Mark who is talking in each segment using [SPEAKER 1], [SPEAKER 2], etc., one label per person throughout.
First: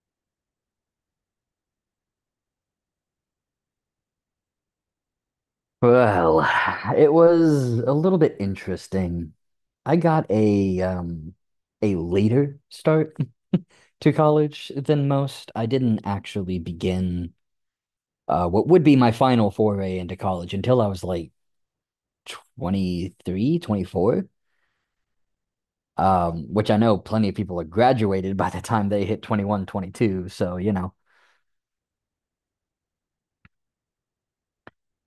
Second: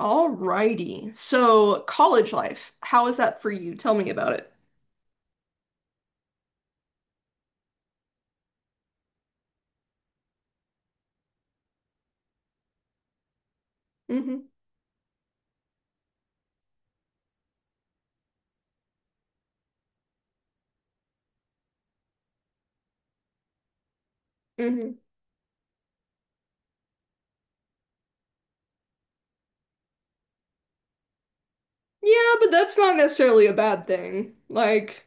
[SPEAKER 1] Alrighty. So, college life, how is that for you? Tell me about it.
[SPEAKER 2] Well, it was a little bit interesting. I got a a later start to
[SPEAKER 1] hmm
[SPEAKER 2] college than most. I didn't actually begin what would be my final foray into college until I was like 23, 24.
[SPEAKER 1] hmm
[SPEAKER 2] Which I know plenty of people are graduated by the time they hit 21, 22.
[SPEAKER 1] Yeah, but that's not necessarily a bad thing. Like,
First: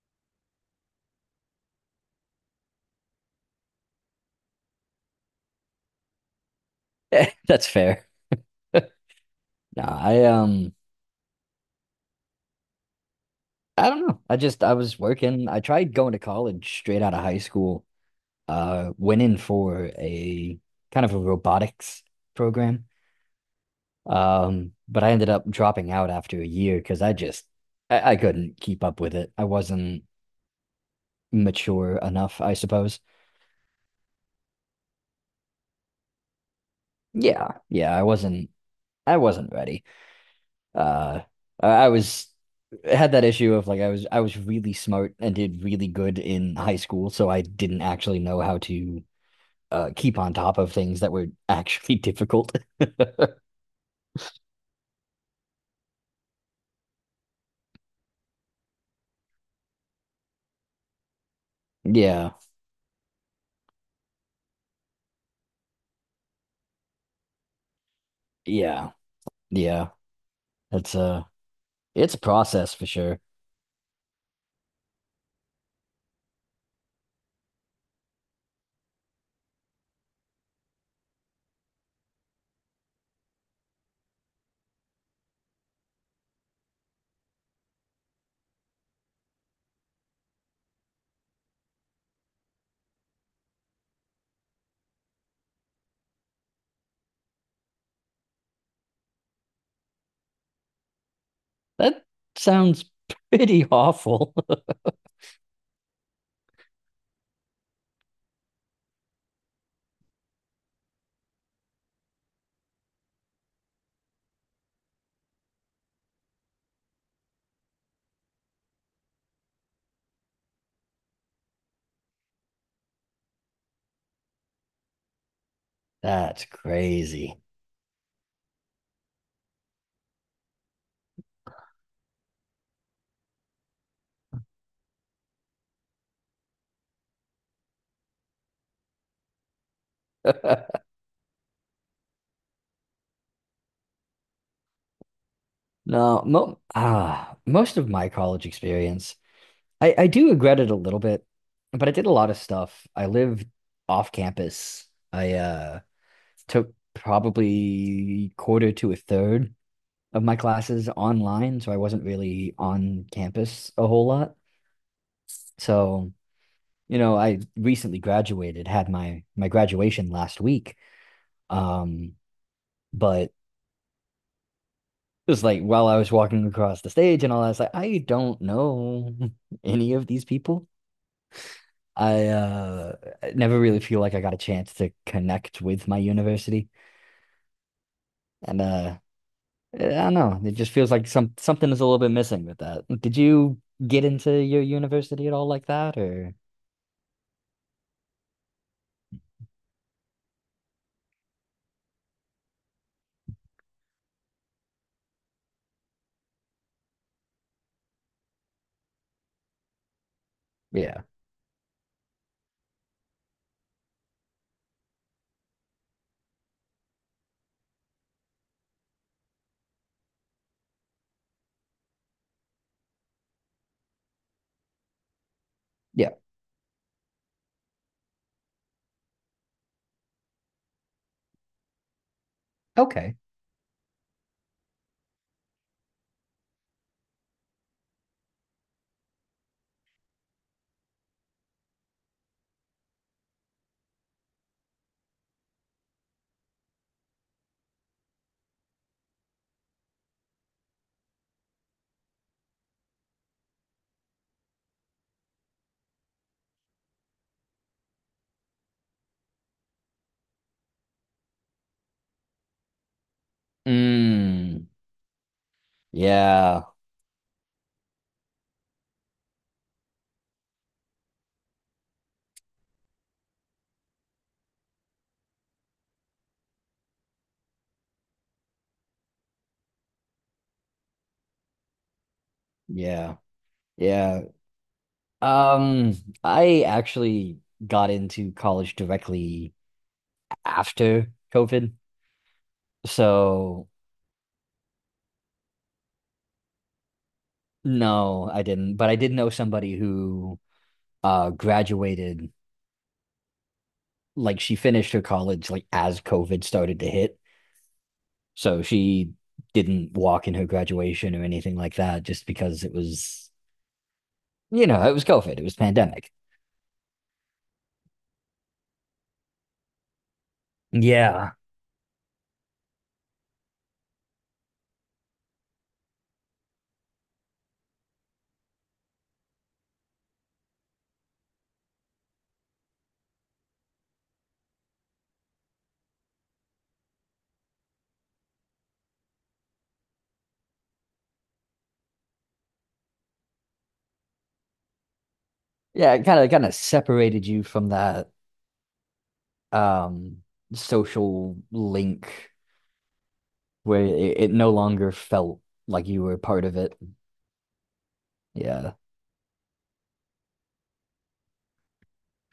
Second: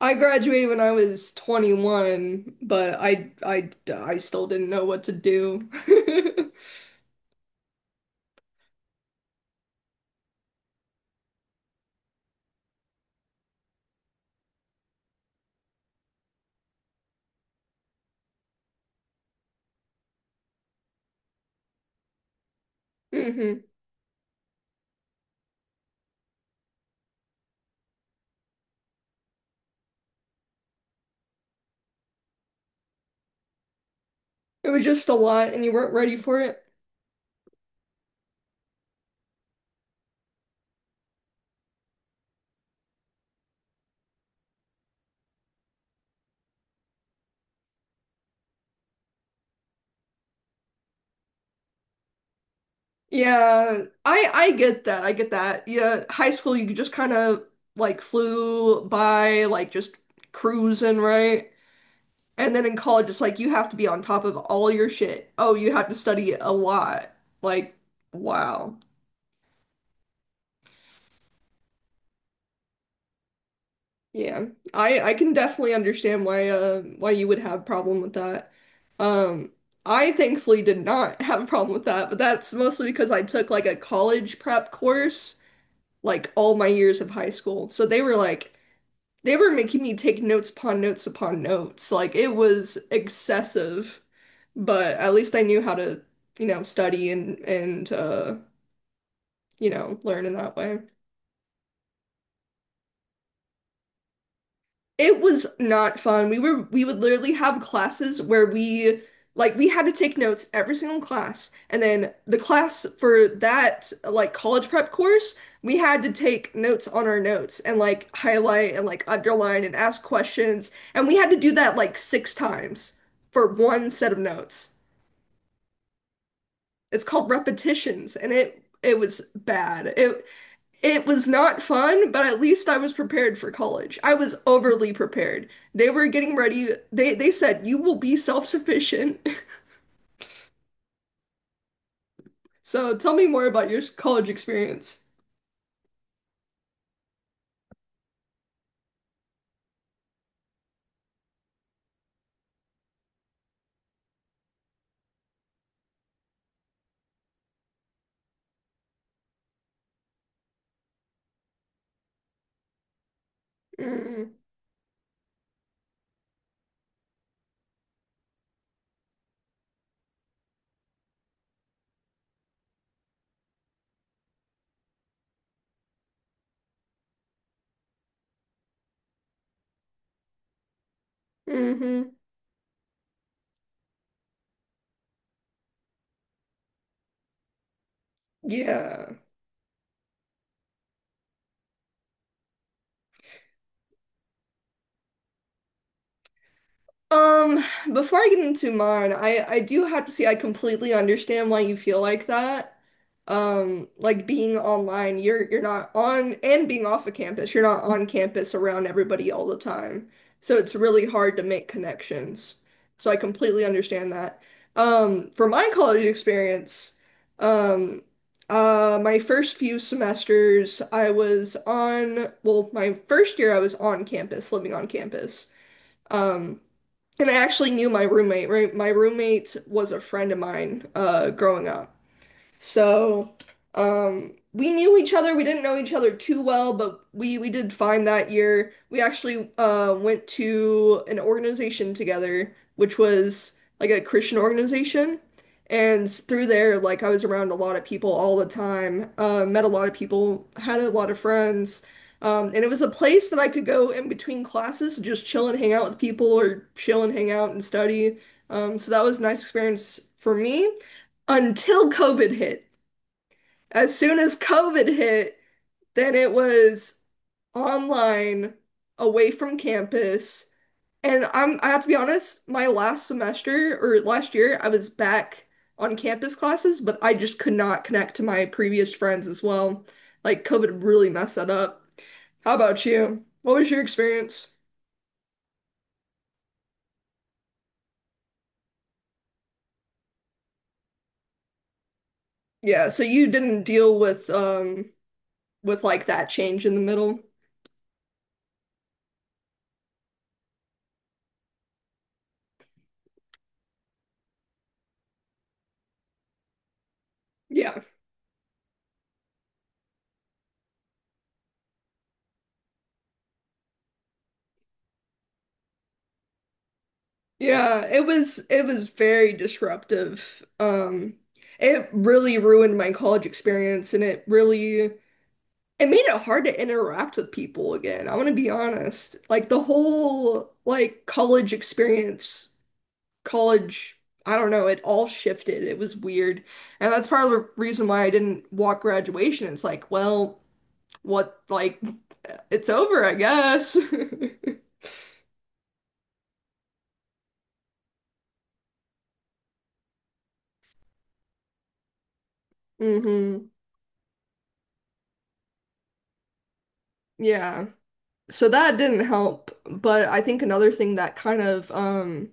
[SPEAKER 1] I graduated when I was 21, but I still didn't know what to do.
[SPEAKER 2] That's fair. No, I I don't know. I just I was working. I tried going to college straight out of high school, went in for a kind of a robotics program.
[SPEAKER 1] hmm
[SPEAKER 2] But I ended up dropping out after a year because I couldn't keep up with it. I wasn't mature enough, I suppose.
[SPEAKER 1] It was just a lot and you weren't ready for it.
[SPEAKER 2] Yeah, yeah, I wasn't ready. Uh, I was had that issue of like I was really smart and did really good in high school, so I didn't actually know how to keep on top of things that were actually difficult.
[SPEAKER 1] Yeah, I get that. I get that. Yeah, high school you just kind of like flew by like just cruising, right?
[SPEAKER 2] Yeah,
[SPEAKER 1] And then in college, it's like you have to be on top of all your shit. Oh, you have to study a lot. Like, wow.
[SPEAKER 2] yeah, yeah. It's a it's a process for sure.
[SPEAKER 1] Yeah. I can definitely understand why you would have a problem with that. Um, I thankfully did not have a problem with that, but that's mostly because I took like a college prep course like all my years of high school. So they were like they were making me take notes upon notes upon notes. Like it was excessive, but at least I knew how to, study and and learn in that way.
[SPEAKER 2] That sounds pretty awful.
[SPEAKER 1] It was not fun. We would literally have classes where we had to take notes every single class, and then the class for that like college prep course, we had to take notes on our notes and like highlight and like underline and ask questions, and we had to do that like six times for one set of notes.
[SPEAKER 2] That's
[SPEAKER 1] It's called
[SPEAKER 2] crazy.
[SPEAKER 1] repetitions, and it was bad. It was not fun, but at least I was prepared for college. I was overly prepared. They were getting ready. They said you will be self-sufficient. So tell me more about your college experience.
[SPEAKER 2] No, most of my college experience, I do regret it a little bit, but I did a lot of stuff. I lived off campus. I took probably quarter to a third of my classes online, so I wasn't really on campus a whole
[SPEAKER 1] Mm,
[SPEAKER 2] lot. So, you know, I recently graduated, had my graduation last week. Um, but just like while I was walking across the stage and all, I was like, I don't know any of these people.
[SPEAKER 1] hmm
[SPEAKER 2] I never really feel like I got a chance to connect with my university. And
[SPEAKER 1] Yeah.
[SPEAKER 2] I don't know. It just feels like something is a little bit missing with that. Did you get into your university at all like that or
[SPEAKER 1] Um, before I get into mine, I do have to say I completely understand why you feel like that. Like being online, you're not on and being off of campus, you're not on campus around everybody all the time. So it's
[SPEAKER 2] yeah.
[SPEAKER 1] really hard to make connections. So I completely understand that. For my college experience, um, my first few semesters, I was on, well, my first year I was on campus, living on campus.
[SPEAKER 2] Yeah.
[SPEAKER 1] Um, and I actually knew my roommate, right? My roommate was a friend of mine growing up.
[SPEAKER 2] Okay.
[SPEAKER 1] So, we knew each other. We didn't know each other too well, but we did fine that year. We actually went to an organization together, which was like a Christian organization. And through there, like I was around a lot of people all the time, met a lot of people, had a lot of friends. And it was a place that I could go in between classes to just chill and hang out with people or chill and hang out and study. So that was a nice experience for me until COVID hit. As soon as
[SPEAKER 2] Mm.
[SPEAKER 1] COVID hit, then it
[SPEAKER 2] Yeah.
[SPEAKER 1] was online, away from campus. And I have to be honest, my last semester or last year, I was back on campus classes, but I just could not connect to my previous friends as well. Like COVID really messed that up. How about
[SPEAKER 2] Yeah.
[SPEAKER 1] you? What was your
[SPEAKER 2] Yeah.
[SPEAKER 1] experience?
[SPEAKER 2] Um, I actually got into college directly after COVID.
[SPEAKER 1] Yeah, so you didn't
[SPEAKER 2] So
[SPEAKER 1] deal with like that change in the middle.
[SPEAKER 2] no, I didn't. But I did know somebody who graduated, like she finished her college like as COVID started to hit.
[SPEAKER 1] Yeah.
[SPEAKER 2] So she didn't walk in her graduation or anything like that just because it was, you know, it was COVID, it was pandemic.
[SPEAKER 1] Yeah, it was very disruptive.
[SPEAKER 2] Yeah.
[SPEAKER 1] It really ruined my college experience and it really it made it hard to interact with people again. I'm gonna be honest. Like the whole like college experience, college, I don't know, it all shifted. It was weird. And that's part of the reason why I didn't walk graduation. It's like, well, what like it's over, I guess.
[SPEAKER 2] Yeah, it kind of separated you from that um social link,
[SPEAKER 1] hmm
[SPEAKER 2] where it no longer felt like you were a part of it.
[SPEAKER 1] Yeah. So
[SPEAKER 2] Yeah.
[SPEAKER 1] that didn't help, but I think another thing that kind of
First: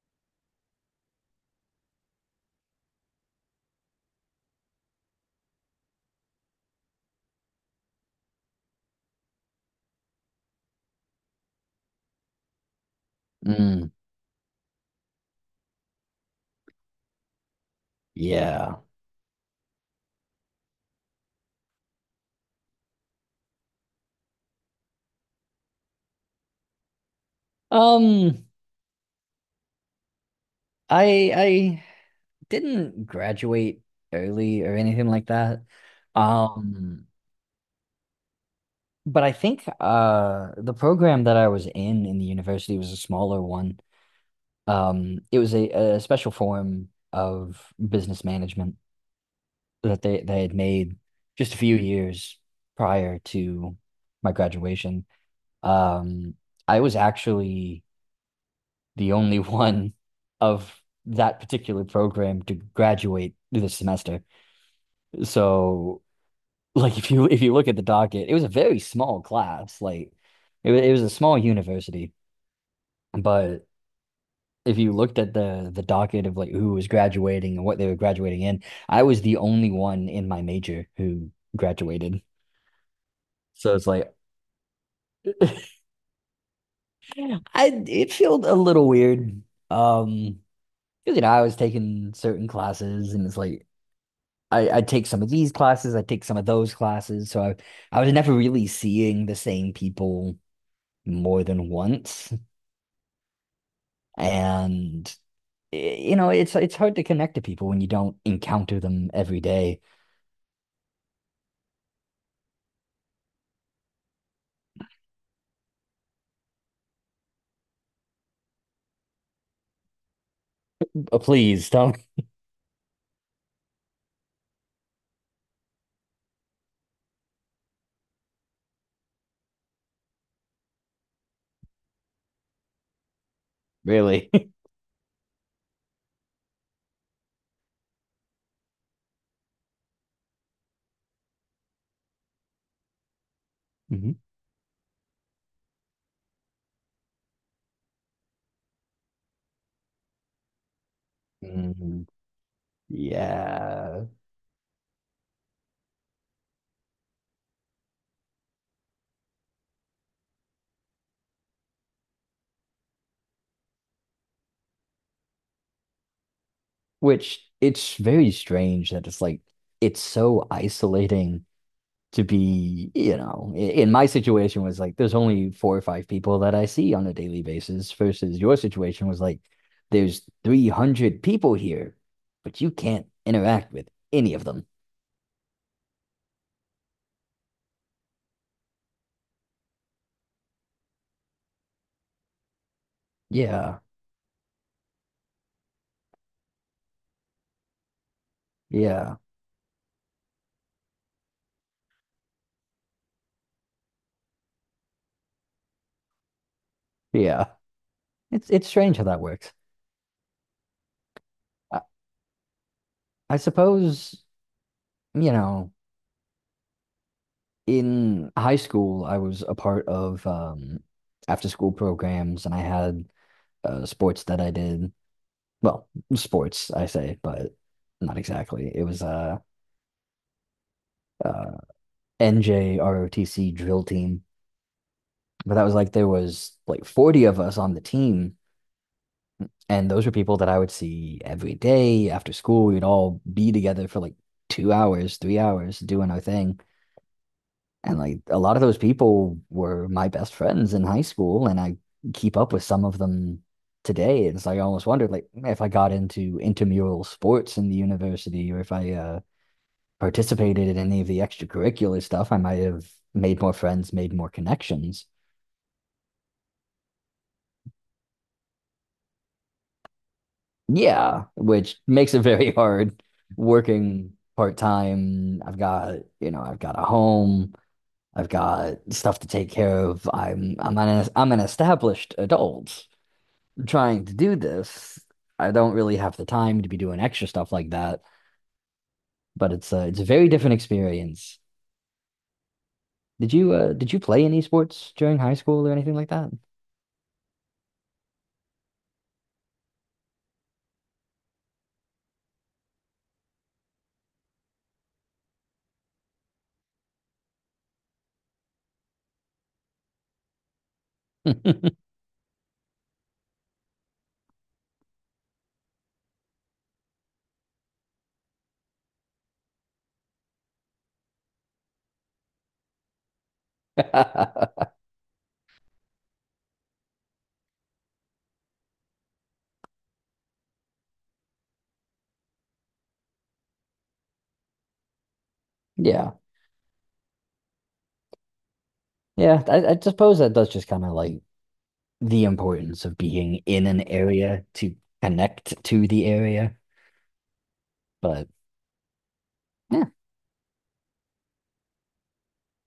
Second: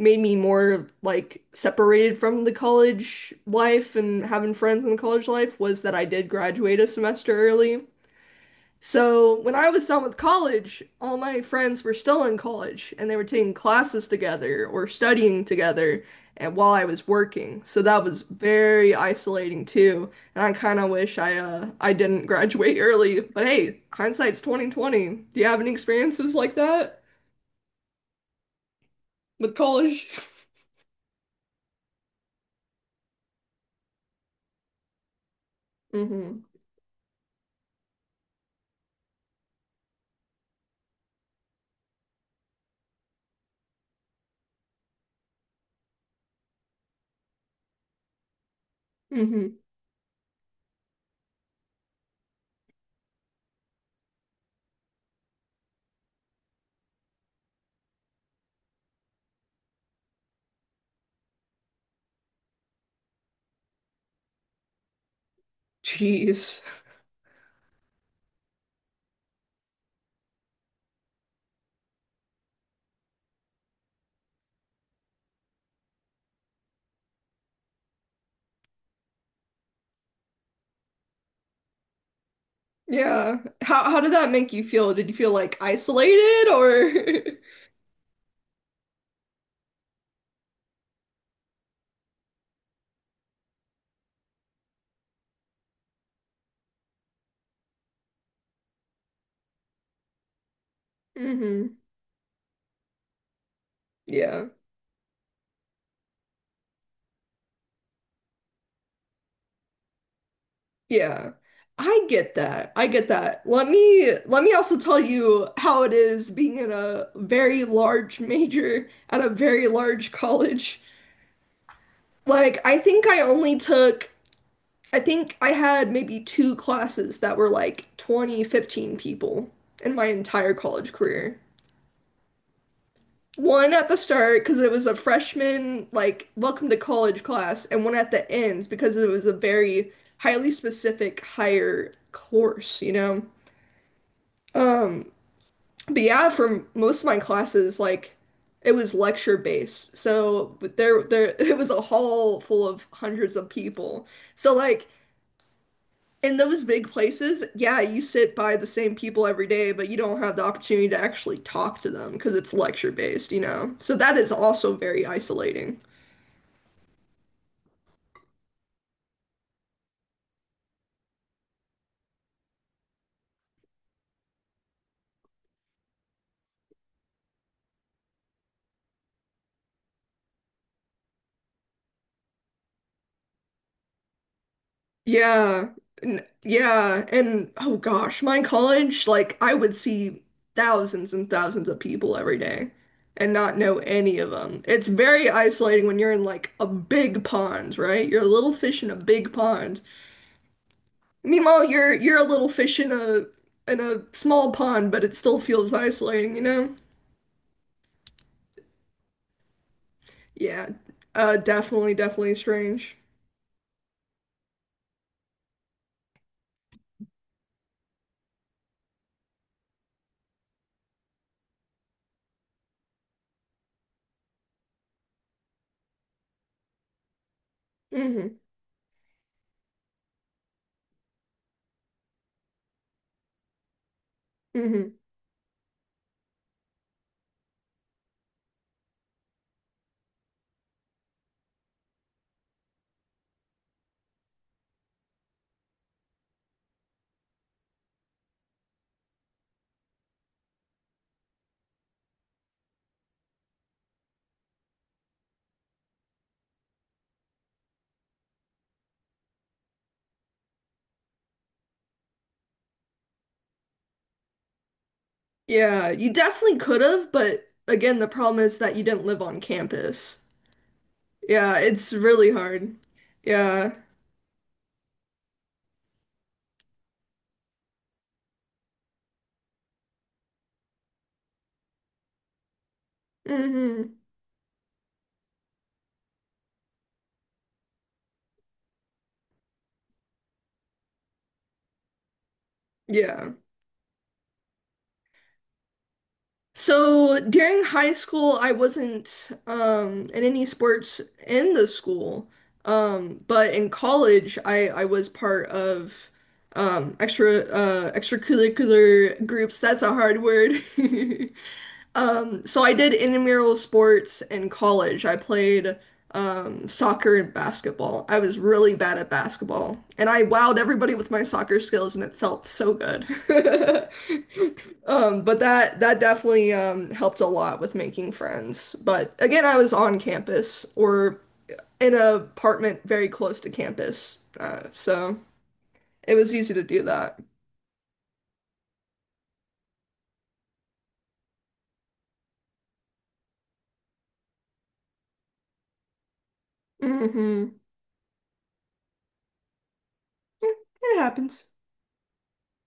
[SPEAKER 1] made me more like separated from the college life and having friends in the college life was that I did graduate a semester early. So when I was done with college, all my friends were still in college and they were taking
[SPEAKER 2] Mm.
[SPEAKER 1] classes together or studying together and while I was working. So that was
[SPEAKER 2] Yeah.
[SPEAKER 1] very isolating too. And I kind of wish I didn't graduate early. But hey, hindsight's 2020. Do you have any experiences like that
[SPEAKER 2] Um,
[SPEAKER 1] with college?
[SPEAKER 2] I didn't graduate early or anything like that.
[SPEAKER 1] Mm-hmm.
[SPEAKER 2] Um, but I think the program that I was in the university was a smaller one. It was a special form of business management
[SPEAKER 1] Mm-hmm.
[SPEAKER 2] that they had made just a few years prior to my graduation. Um, I was actually the only one of that particular program to graduate this semester. So
[SPEAKER 1] Jeez.
[SPEAKER 2] like if you look at the docket, it was a very small class. Like it was a small university, but if you looked at the docket of like who was graduating and what they were graduating in, I was the only one in my major who graduated.
[SPEAKER 1] Yeah.
[SPEAKER 2] So it's
[SPEAKER 1] How did
[SPEAKER 2] like
[SPEAKER 1] that make you feel? Did you feel like isolated or
[SPEAKER 2] I it felt a little weird. Um, 'Cause, you know, I was taking certain classes and it's like I take some of these classes, I take some of those classes. So I was never really seeing the same people more than
[SPEAKER 1] Mm-hmm.
[SPEAKER 2] once.
[SPEAKER 1] Yeah.
[SPEAKER 2] And you know, it's hard to connect to people when you don't encounter them every day.
[SPEAKER 1] Yeah, I get that. I get that. Let me also tell you how it is being in a very large major at a very large college.
[SPEAKER 2] Please don't.
[SPEAKER 1] Like, I think I only took, I think I had maybe two classes that were like 20, 15 people in my entire college career. One at the
[SPEAKER 2] Really?
[SPEAKER 1] start because it was a freshman, like, welcome to college class, and one at the ends because it was a very highly specific higher course, you know?
[SPEAKER 2] Mhm.
[SPEAKER 1] But yeah, for most of my classes, like it was lecture based. So but there it was a
[SPEAKER 2] Mm,
[SPEAKER 1] hall full of hundreds of people.
[SPEAKER 2] yeah.
[SPEAKER 1] So like in those big places, yeah, you sit by the same people every day, but you don't have the opportunity to actually talk to them because it's lecture based, you know. So that is also very isolating.
[SPEAKER 2] Which, it's very strange that it's like it's so isolating to be, you know, in my situation was like there's only 4 or 5 people that I see on a daily basis versus your situation was like there's 300 people here, but you can't interact with any of them.
[SPEAKER 1] Yeah. Yeah. And oh gosh, my college, like I would see thousands and thousands of people every day and not know
[SPEAKER 2] Yeah.
[SPEAKER 1] any of them. It's very isolating when you're in like a big pond, right? You're a little fish in a
[SPEAKER 2] Yeah,
[SPEAKER 1] big pond. Meanwhile, you're a little fish in a small pond, but it still feels isolating, you know?
[SPEAKER 2] yeah. It's strange how that works.
[SPEAKER 1] Yeah.
[SPEAKER 2] I,
[SPEAKER 1] Definitely, definitely strange.
[SPEAKER 2] I suppose, you know, in high school I was a part of after school programs and I had sports that I did. Well, sports I say, but not
[SPEAKER 1] hmm
[SPEAKER 2] exactly. It was uh NJROTC drill team.
[SPEAKER 1] hmm
[SPEAKER 2] But that was like there was like 40 of us on the team and those were people that I would see every day after school. We'd all be together for like 2 hours, 3 hours doing our thing. And like a lot of those people were my best friends in high school, and I keep up with some of them today. And it's like I almost wondered, like, if I got into intramural sports in the university, or if I participated in any of the extracurricular stuff, I might have made more friends, made more connections.
[SPEAKER 1] Yeah, you definitely could have, but again, the problem is that you didn't live on campus.
[SPEAKER 2] Yeah,
[SPEAKER 1] Yeah,
[SPEAKER 2] which
[SPEAKER 1] it's
[SPEAKER 2] makes it
[SPEAKER 1] really
[SPEAKER 2] very
[SPEAKER 1] hard.
[SPEAKER 2] hard
[SPEAKER 1] Yeah.
[SPEAKER 2] working part time. I've got, you know, I've got a home. I've got stuff to take care of. I'm an established adult
[SPEAKER 1] hmm
[SPEAKER 2] trying to do this. I don't really have the time to be doing extra stuff like that. But it's a very different experience.
[SPEAKER 1] Yeah.
[SPEAKER 2] Did you play any sports during high school or anything like
[SPEAKER 1] So during high school, I wasn't in any sports in the school. But in college, I was part of extracurricular groups. That's a hard word.
[SPEAKER 2] that?
[SPEAKER 1] So I did intramural sports in college. I played soccer and basketball. I was really bad at basketball, and I wowed everybody with my soccer skills, and it felt so good. But that definitely helped a lot with making friends. But again, I was on campus or in an apartment very close to campus, so
[SPEAKER 2] Yeah,
[SPEAKER 1] it was easy to do that.
[SPEAKER 2] yeah. I suppose that does just kind of like the importance of being in an area to connect to the area.
[SPEAKER 1] hmm
[SPEAKER 2] But eh,
[SPEAKER 1] It happens.